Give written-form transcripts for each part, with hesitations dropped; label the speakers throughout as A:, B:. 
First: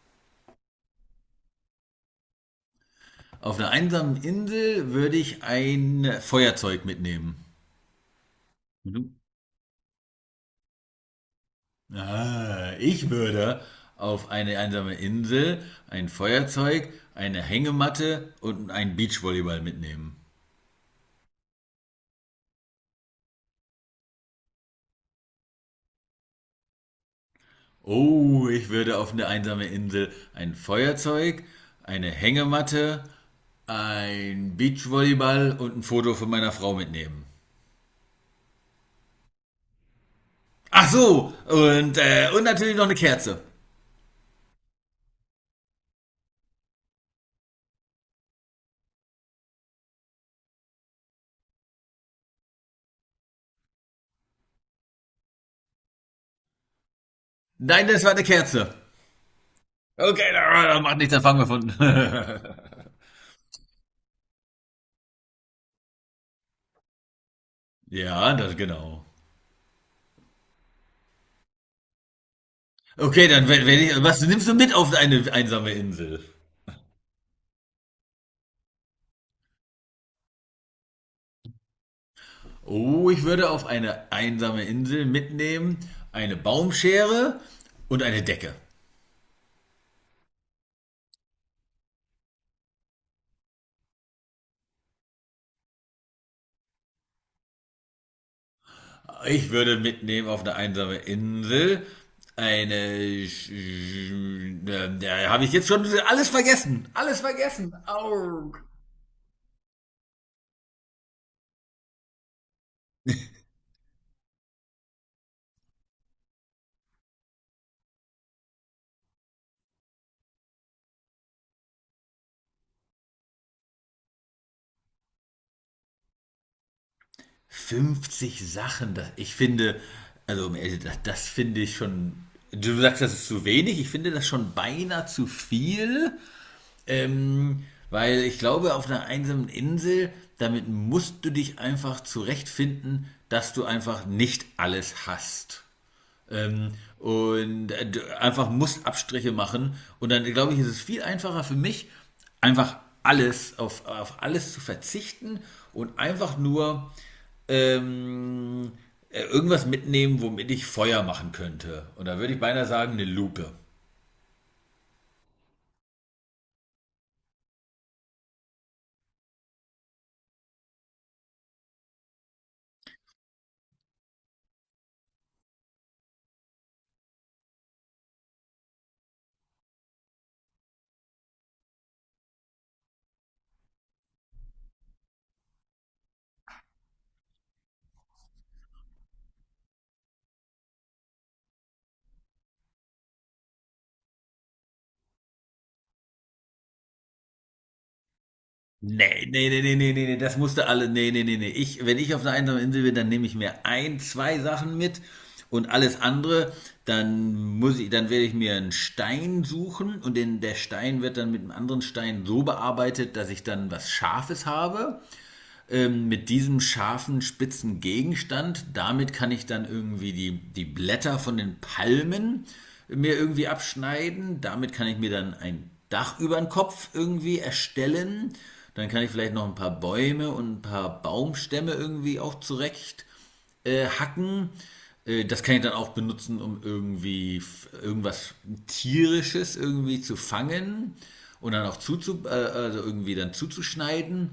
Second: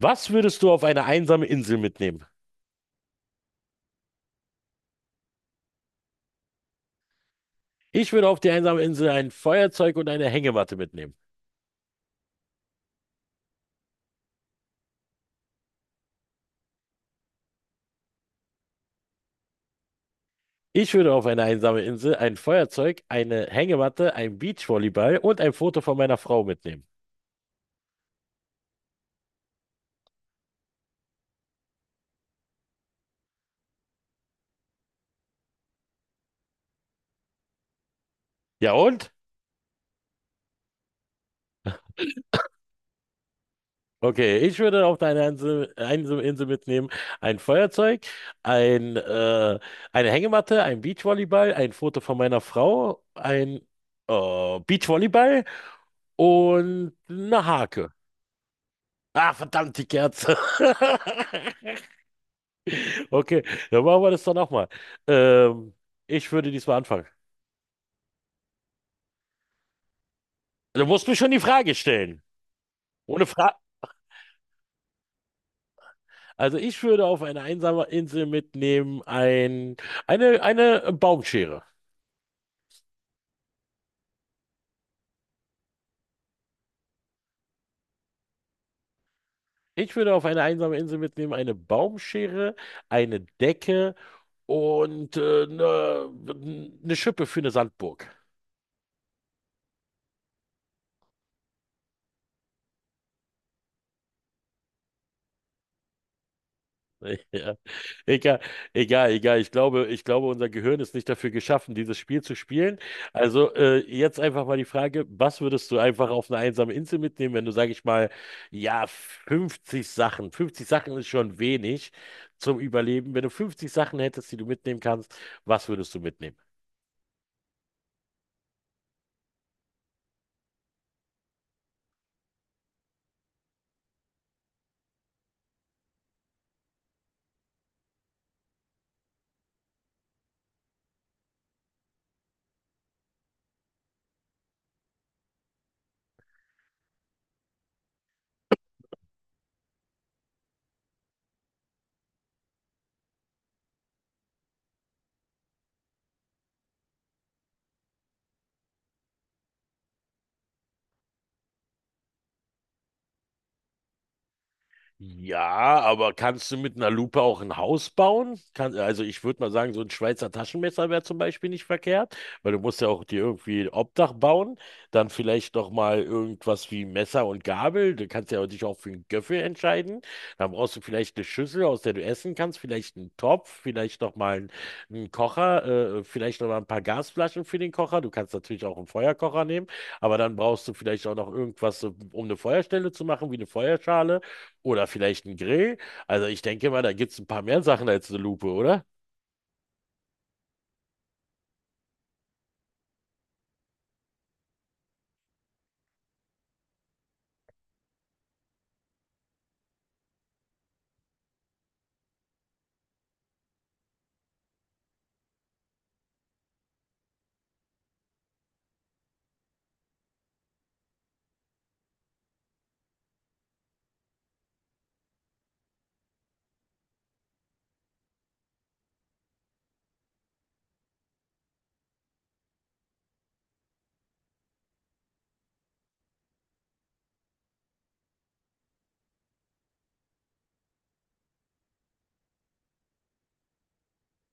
A: Was würdest du auf eine einsame Insel mitnehmen?
B: Auf einer einsamen Insel würde ich ein Feuerzeug mitnehmen.
A: Ich würde auf die einsame Insel
B: Mhm.
A: ein Feuerzeug und eine Hängematte mitnehmen.
B: Ich würde auf eine einsame Insel ein Feuerzeug, eine Hängematte und einen Beachvolleyball mitnehmen.
A: Ich würde auf eine einsame Insel ein Feuerzeug, eine Hängematte, ein Beachvolleyball und ein Foto von meiner Frau mitnehmen.
B: Oh, ich würde auf eine einsame Insel ein Feuerzeug, eine Hängematte, ein Beachvolleyball und ein Foto von meiner Frau mitnehmen.
A: Ja und?
B: Ach so, und natürlich noch eine Kerze.
A: Okay, ich würde auf eine Insel, einsame Insel mitnehmen ein Feuerzeug, ein, äh, eine Hängematte, ein Beachvolleyball, ein Foto von meiner Frau, ein Beachvolleyball und eine
B: Nein,
A: Hake.
B: das war eine Kerze.
A: Ah, verdammt, die
B: Okay,
A: Kerze.
B: dann macht nichts, dann fangen wir von.
A: Okay, dann machen wir das doch nochmal. Ähm, Ich würde diesmal anfangen.
B: Ja, das genau.
A: Du musst mir schon die Frage stellen. Ohne
B: Okay, dann
A: Frage.
B: wenn ich, was nimmst du mit auf eine einsame Insel?
A: Also ich würde auf eine einsame Insel mitnehmen eine Baumschere.
B: Oh, ich würde auf eine einsame Insel mitnehmen eine Baumschere und eine Decke.
A: Ich würde auf eine einsame Insel mitnehmen eine Baumschere, eine Decke und eine Schippe für eine Sandburg.
B: Ich würde mitnehmen auf eine einsame Insel eine. Da habe ich jetzt schon alles vergessen. Alles
A: Ja.
B: vergessen.
A: Egal,
B: Au.
A: egal. Ich glaube, unser Gehirn ist nicht dafür geschaffen, dieses Spiel zu spielen. Also jetzt einfach mal die Frage, was würdest du einfach auf eine einsame Insel mitnehmen, wenn du, sage ich mal, ja, 50 Sachen, 50 Sachen ist schon wenig zum Überleben. Wenn du 50 Sachen hättest, die du mitnehmen kannst, was würdest du mitnehmen?
B: 50 Sachen, ich finde, also um ehrlich, das finde ich schon. Du sagst, das ist zu wenig. Ich finde das schon beinahe zu viel, ähm, weil ich glaube, auf einer einsamen Insel, damit musst du dich einfach zurechtfinden, dass du einfach nicht alles hast. Ähm, und äh, Einfach muss Abstriche machen. Und dann glaube ich, ist es viel einfacher für mich, einfach alles auf alles zu verzichten und einfach nur ähm, irgendwas mitnehmen, womit ich Feuer machen könnte. Und da würde ich beinahe sagen, eine Lupe.
A: Ja, aber kannst du mit einer Lupe auch ein Haus bauen? Kann, also ich würde mal sagen, so ein Schweizer Taschenmesser wäre zum Beispiel nicht verkehrt, weil du musst ja auch dir irgendwie ein Obdach bauen. Dann vielleicht noch mal irgendwas wie Messer und Gabel. Du kannst ja dich auch für einen Göffel entscheiden. Dann brauchst du vielleicht eine Schüssel, aus der du essen kannst, vielleicht einen Topf, vielleicht noch mal einen Kocher, vielleicht noch mal ein paar Gasflaschen für den Kocher. Du kannst natürlich auch einen Feuerkocher nehmen, aber dann brauchst du vielleicht auch noch irgendwas, so, um eine Feuerstelle zu machen, wie eine Feuerschale. Oder vielleicht ein Grill. Also ich denke mal, da gibt es ein paar mehr Sachen als eine Lupe, oder?
B: Ne, ne, ne, ne, ne, ne, ne, das musste alle. Ne, ne, ne, ne. Wenn ich auf einer einsamen Insel bin, dann nehme ich mir ein, zwei Sachen mit und alles andere, dann werde ich mir einen Stein suchen der Stein wird dann mit einem anderen Stein so bearbeitet, dass ich dann was Scharfes habe, mit diesem scharfen, spitzen Gegenstand, damit kann ich dann irgendwie die Blätter von den Palmen mir irgendwie abschneiden, damit kann ich mir dann ein Dach über den Kopf irgendwie erstellen, dann kann ich vielleicht noch ein paar Bäume und ein paar Baumstämme irgendwie auch zurecht hacken. Das kann ich dann auch benutzen, um irgendwie irgendwas Tierisches irgendwie zu fangen und dann auch also irgendwie dann zuzuschneiden.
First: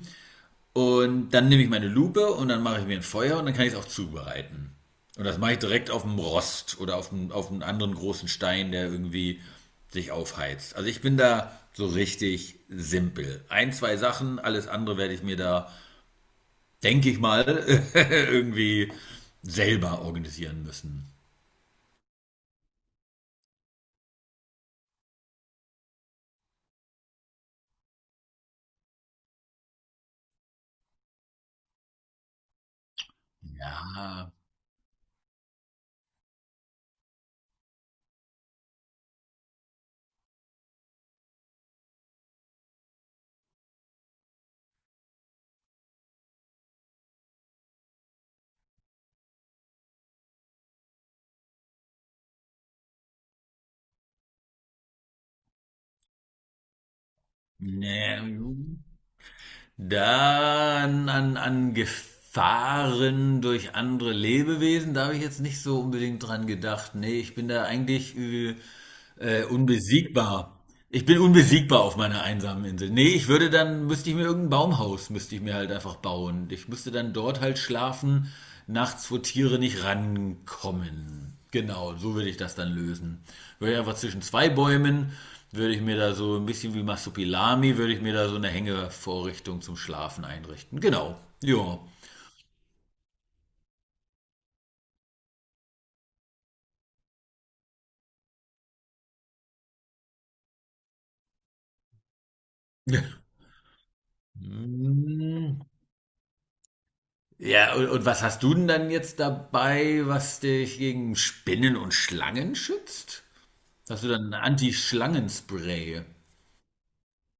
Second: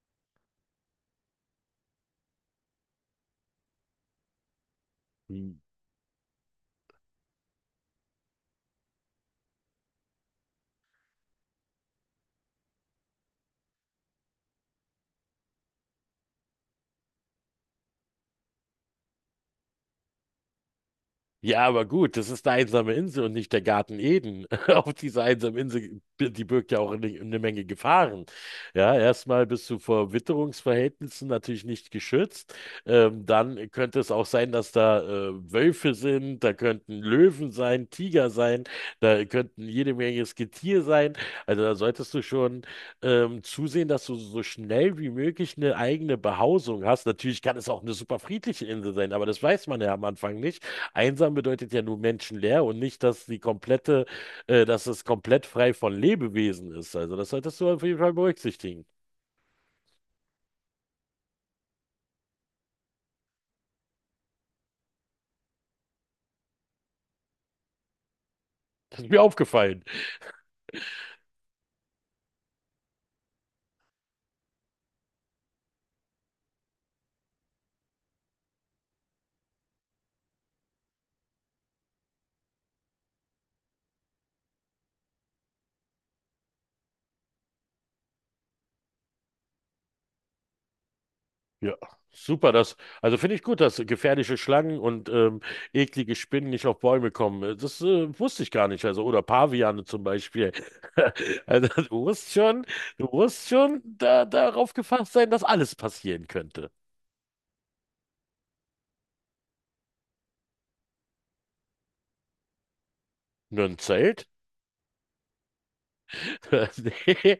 B: Und dann nehme ich meine Lupe und dann mache ich mir ein Feuer und dann kann ich es auch zubereiten. Und das mache ich direkt auf dem Rost oder auf einem anderen großen Stein, der irgendwie sich aufheizt. Also ich bin da so richtig simpel. Ein, zwei Sachen, alles andere werde ich mir da, denke ich mal, irgendwie selber organisieren müssen.
A: Ja, aber gut, das ist eine einsame Insel und nicht der Garten Eden. Auf dieser einsamen Insel, die birgt ja auch eine Menge Gefahren. Ja, erstmal bist du vor Witterungsverhältnissen natürlich nicht geschützt. Dann könnte es auch
B: Ja,
A: sein, dass da Wölfe sind, da könnten Löwen sein, Tiger sein, da könnten jede Menge Getier sein. Also da solltest du schon zusehen, dass du so schnell wie möglich eine eigene Behausung hast. Natürlich kann es auch eine super friedliche Insel sein, aber das weiß man ja am Anfang nicht. Einsam bedeutet ja nur menschenleer und nicht, dass die dass es komplett frei von Lebewesen ist. Also das solltest du auf jeden Fall
B: ne,
A: berücksichtigen.
B: An Gefahren durch andere Lebewesen, da habe ich jetzt nicht so unbedingt dran gedacht. Nee, ich bin da eigentlich
A: Das ist mir aufgefallen.
B: unbesiegbar. Ich bin unbesiegbar auf meiner einsamen Insel. Nee, ich würde dann, Müsste ich mir irgendein Baumhaus, müsste ich mir halt einfach bauen. Ich müsste dann dort halt schlafen, nachts, wo Tiere nicht rankommen. Genau, so würde ich das dann lösen. Würde ich einfach zwischen zwei Bäumen, würde ich mir da so ein bisschen wie Masopilami, würde ich mir da so eine Hängevorrichtung zum Schlafen einrichten. Genau,
A: Ja,
B: ja.
A: super. Das, also finde ich gut, dass gefährliche Schlangen und eklige Spinnen nicht auf Bäume kommen. Das wusste ich gar nicht. Also oder Paviane zum Beispiel. Also du musst schon, du musst schon darauf gefasst sein, dass alles passieren könnte.
B: Ja, und was hast du denn dann jetzt dabei, was dich gegen Spinnen und Schlangen schützt?
A: Nur ein
B: Hast du
A: Zelt?
B: dann ein Anti-Schlangenspray?
A: Nee.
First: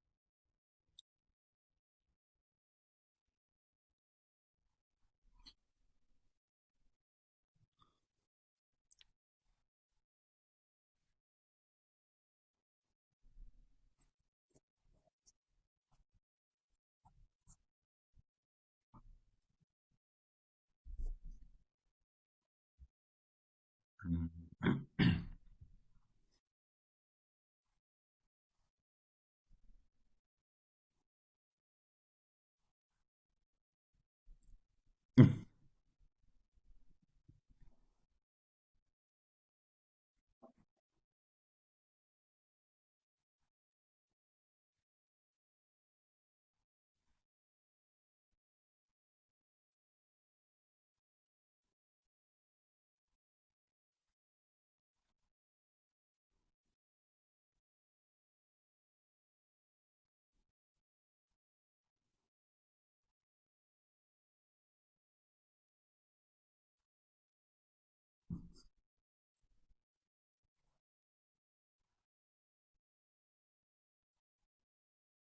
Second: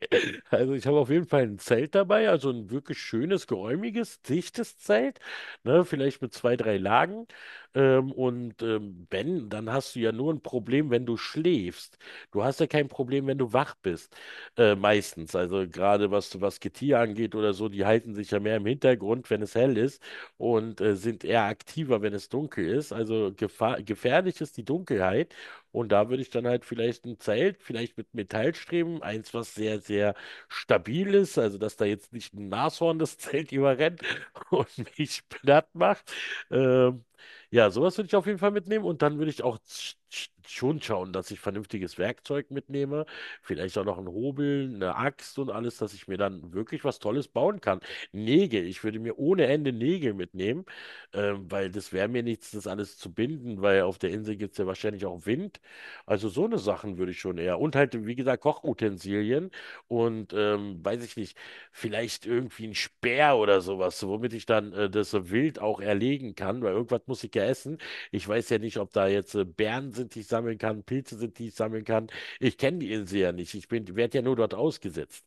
A: Also ich habe auf jeden Fall ein Zelt dabei, also ein wirklich schönes, geräumiges, dichtes Zelt, ne, vielleicht mit zwei, drei Lagen. Wenn, dann hast du ja nur ein Problem, wenn du schläfst. Du hast ja kein Problem, wenn du wach bist. Meistens, also gerade was Getier angeht oder so, die halten sich ja mehr im Hintergrund, wenn es hell ist und sind eher aktiver, wenn es dunkel ist. Also gefahr gefährlich ist die Dunkelheit. Und da würde ich dann halt vielleicht ein Zelt, vielleicht mit Metallstreben, eins, was sehr stabil ist, also dass da jetzt nicht ein Nashorn das Zelt überrennt und mich platt macht. Ähm, ja, sowas würde ich auf jeden Fall mitnehmen und dann würde ich auch schon schauen, dass ich vernünftiges Werkzeug mitnehme, vielleicht auch noch ein Hobel, eine Axt und alles, dass ich mir dann wirklich was Tolles bauen kann. Nägel, ich würde mir ohne Ende Nägel mitnehmen, weil das wäre mir nichts, das alles zu binden, weil auf der Insel gibt es ja wahrscheinlich auch Wind. Also so eine Sachen würde ich schon eher. Und halt, wie gesagt, Kochutensilien und weiß ich nicht, vielleicht irgendwie ein Speer oder sowas, womit ich dann das Wild auch erlegen kann, weil irgendwas muss ich ja essen. Ich weiß ja nicht, ob da jetzt Beeren sind, die ich sammeln kann, Pilze sind, die ich sammeln kann. Ich kenne die Insel ja nicht. Werde ja nur dort ausgesetzt.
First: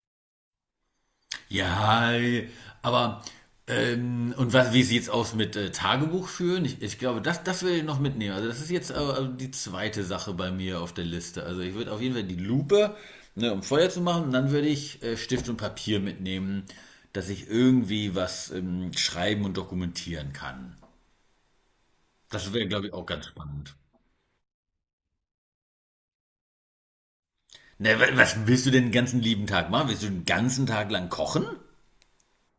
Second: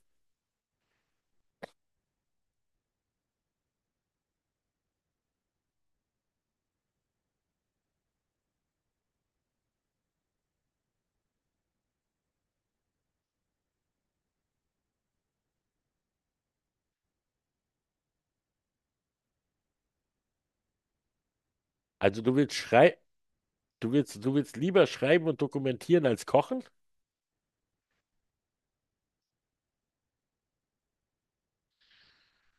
B: Ja, aber und was, wie sieht's aus mit Tagebuch führen? Ich glaube, das will ich noch mitnehmen. Also das ist jetzt die zweite Sache bei mir auf der Liste. Also ich würde auf jeden Fall die Lupe, ne, um Feuer zu machen, und dann würde ich Stift und Papier mitnehmen, dass ich irgendwie was schreiben und dokumentieren kann.
A: Also du
B: Das
A: willst
B: wäre, glaube ich,
A: schrei,
B: auch ganz spannend.
A: du willst lieber schreiben und dokumentieren als kochen?
B: Na, was willst du denn den ganzen lieben Tag machen? Willst du den ganzen Tag lang kochen?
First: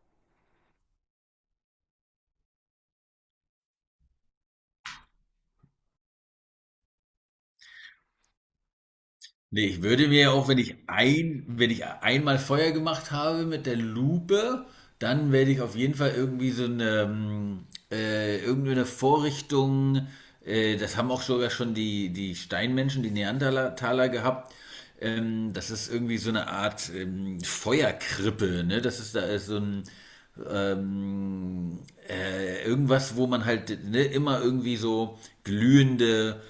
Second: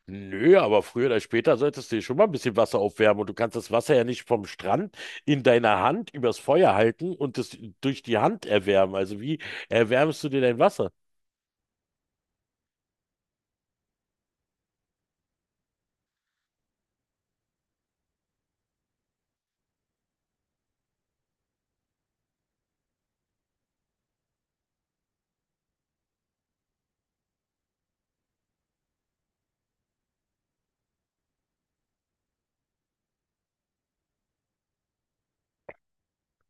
A: Nö, aber früher oder später solltest du dir schon mal ein bisschen Wasser aufwärmen und du kannst das Wasser ja nicht vom Strand in deiner Hand übers Feuer halten und es durch die Hand erwärmen. Also wie
B: Nee, ich würde mir
A: erwärmst du
B: ja
A: dir
B: auch,
A: dein Wasser?
B: wenn ich einmal Feuer gemacht habe mit der Lupe, dann werde ich auf jeden Fall irgendwie so eine, irgendeine Vorrichtung, das haben auch sogar schon die Steinmenschen, die Neandertaler gehabt, das ist irgendwie so eine Art, Feuerkrippe, ne? Das ist da ist so ein, ähm, irgendwas, wo man halt, ne, immer irgendwie so glühende,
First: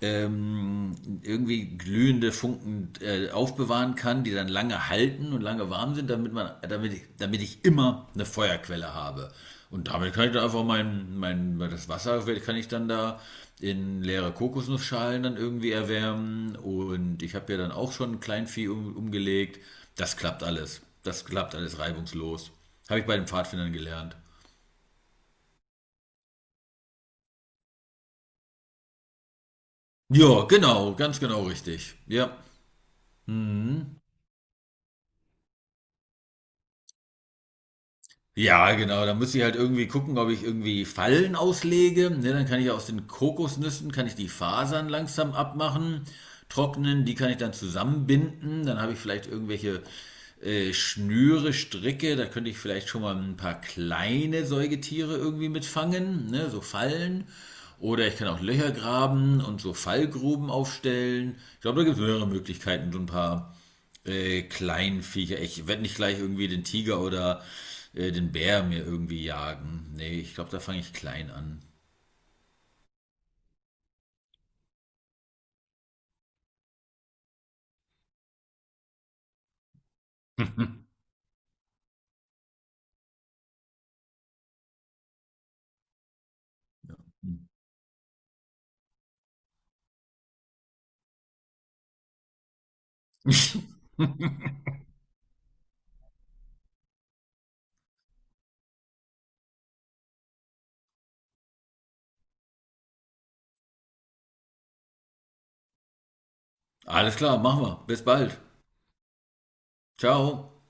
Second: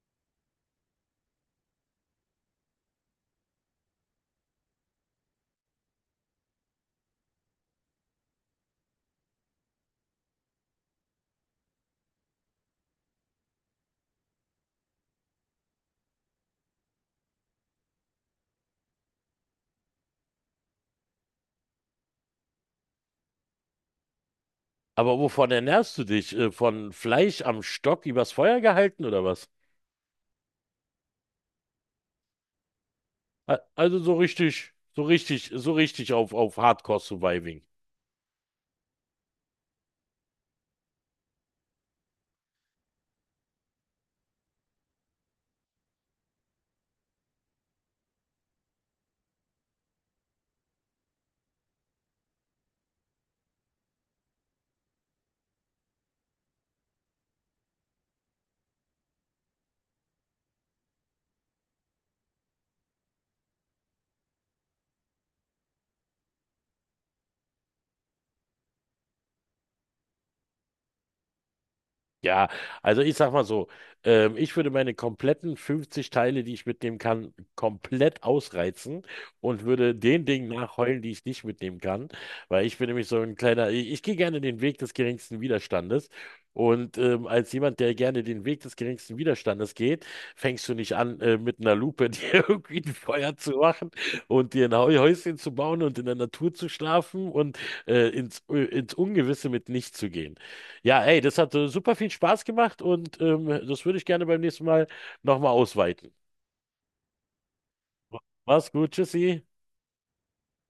B: ähm, irgendwie glühende Funken aufbewahren kann, die dann lange halten und lange warm sind, damit ich immer eine Feuerquelle habe. Und damit kann ich dann einfach das Wasser kann ich dann da in leere Kokosnussschalen dann irgendwie erwärmen. Und ich habe ja dann auch schon ein Kleinvieh umgelegt. Das klappt alles. Das klappt alles reibungslos. Habe ich bei den Pfadfindern gelernt.
A: Aber wovon ernährst du dich? Von Fleisch am Stock übers Feuer gehalten oder was?
B: Ja, genau, ganz genau richtig. Ja. Mhm.
A: Also so richtig auf Hardcore Surviving.
B: Ja, genau. Da muss ich halt irgendwie gucken, ob ich irgendwie Fallen auslege. Ne, dann kann ich aus den Kokosnüssen, kann ich die Fasern langsam abmachen, trocknen, die kann ich dann zusammenbinden. Dann habe ich vielleicht irgendwelche Schnüre, Stricke. Da könnte ich vielleicht schon mal ein paar kleine Säugetiere irgendwie mitfangen, ne, so Fallen. Oder ich kann auch Löcher graben und so Fallgruben aufstellen. Ich glaube, da gibt es mehrere Möglichkeiten, so ein paar kleinen Viecher. Ich werde nicht gleich irgendwie den Tiger oder den Bär mir irgendwie jagen. Nee, ich glaube, da fange ich klein an.
A: Ja, also ich sag mal so, ich würde meine kompletten 50 Teile, die ich mitnehmen kann, komplett ausreizen und würde den Dingen nachheulen, die ich nicht mitnehmen kann, weil ich bin nämlich so ein kleiner, ich gehe gerne den Weg des geringsten Widerstandes und als jemand, der gerne den Weg des geringsten Widerstandes geht, fängst du nicht an, mit einer Lupe dir irgendwie ein Feuer zu machen und dir ein Häuschen zu bauen und in der Natur zu schlafen und ins Ungewisse mit nichts zu gehen. Ja, ey, das hat super viel Spaß gemacht und das würde ich gerne beim nächsten Mal nochmal ausweiten.
B: Alles klar, machen wir. Bis bald.
A: Mach's gut, tschüssi.
B: Ciao.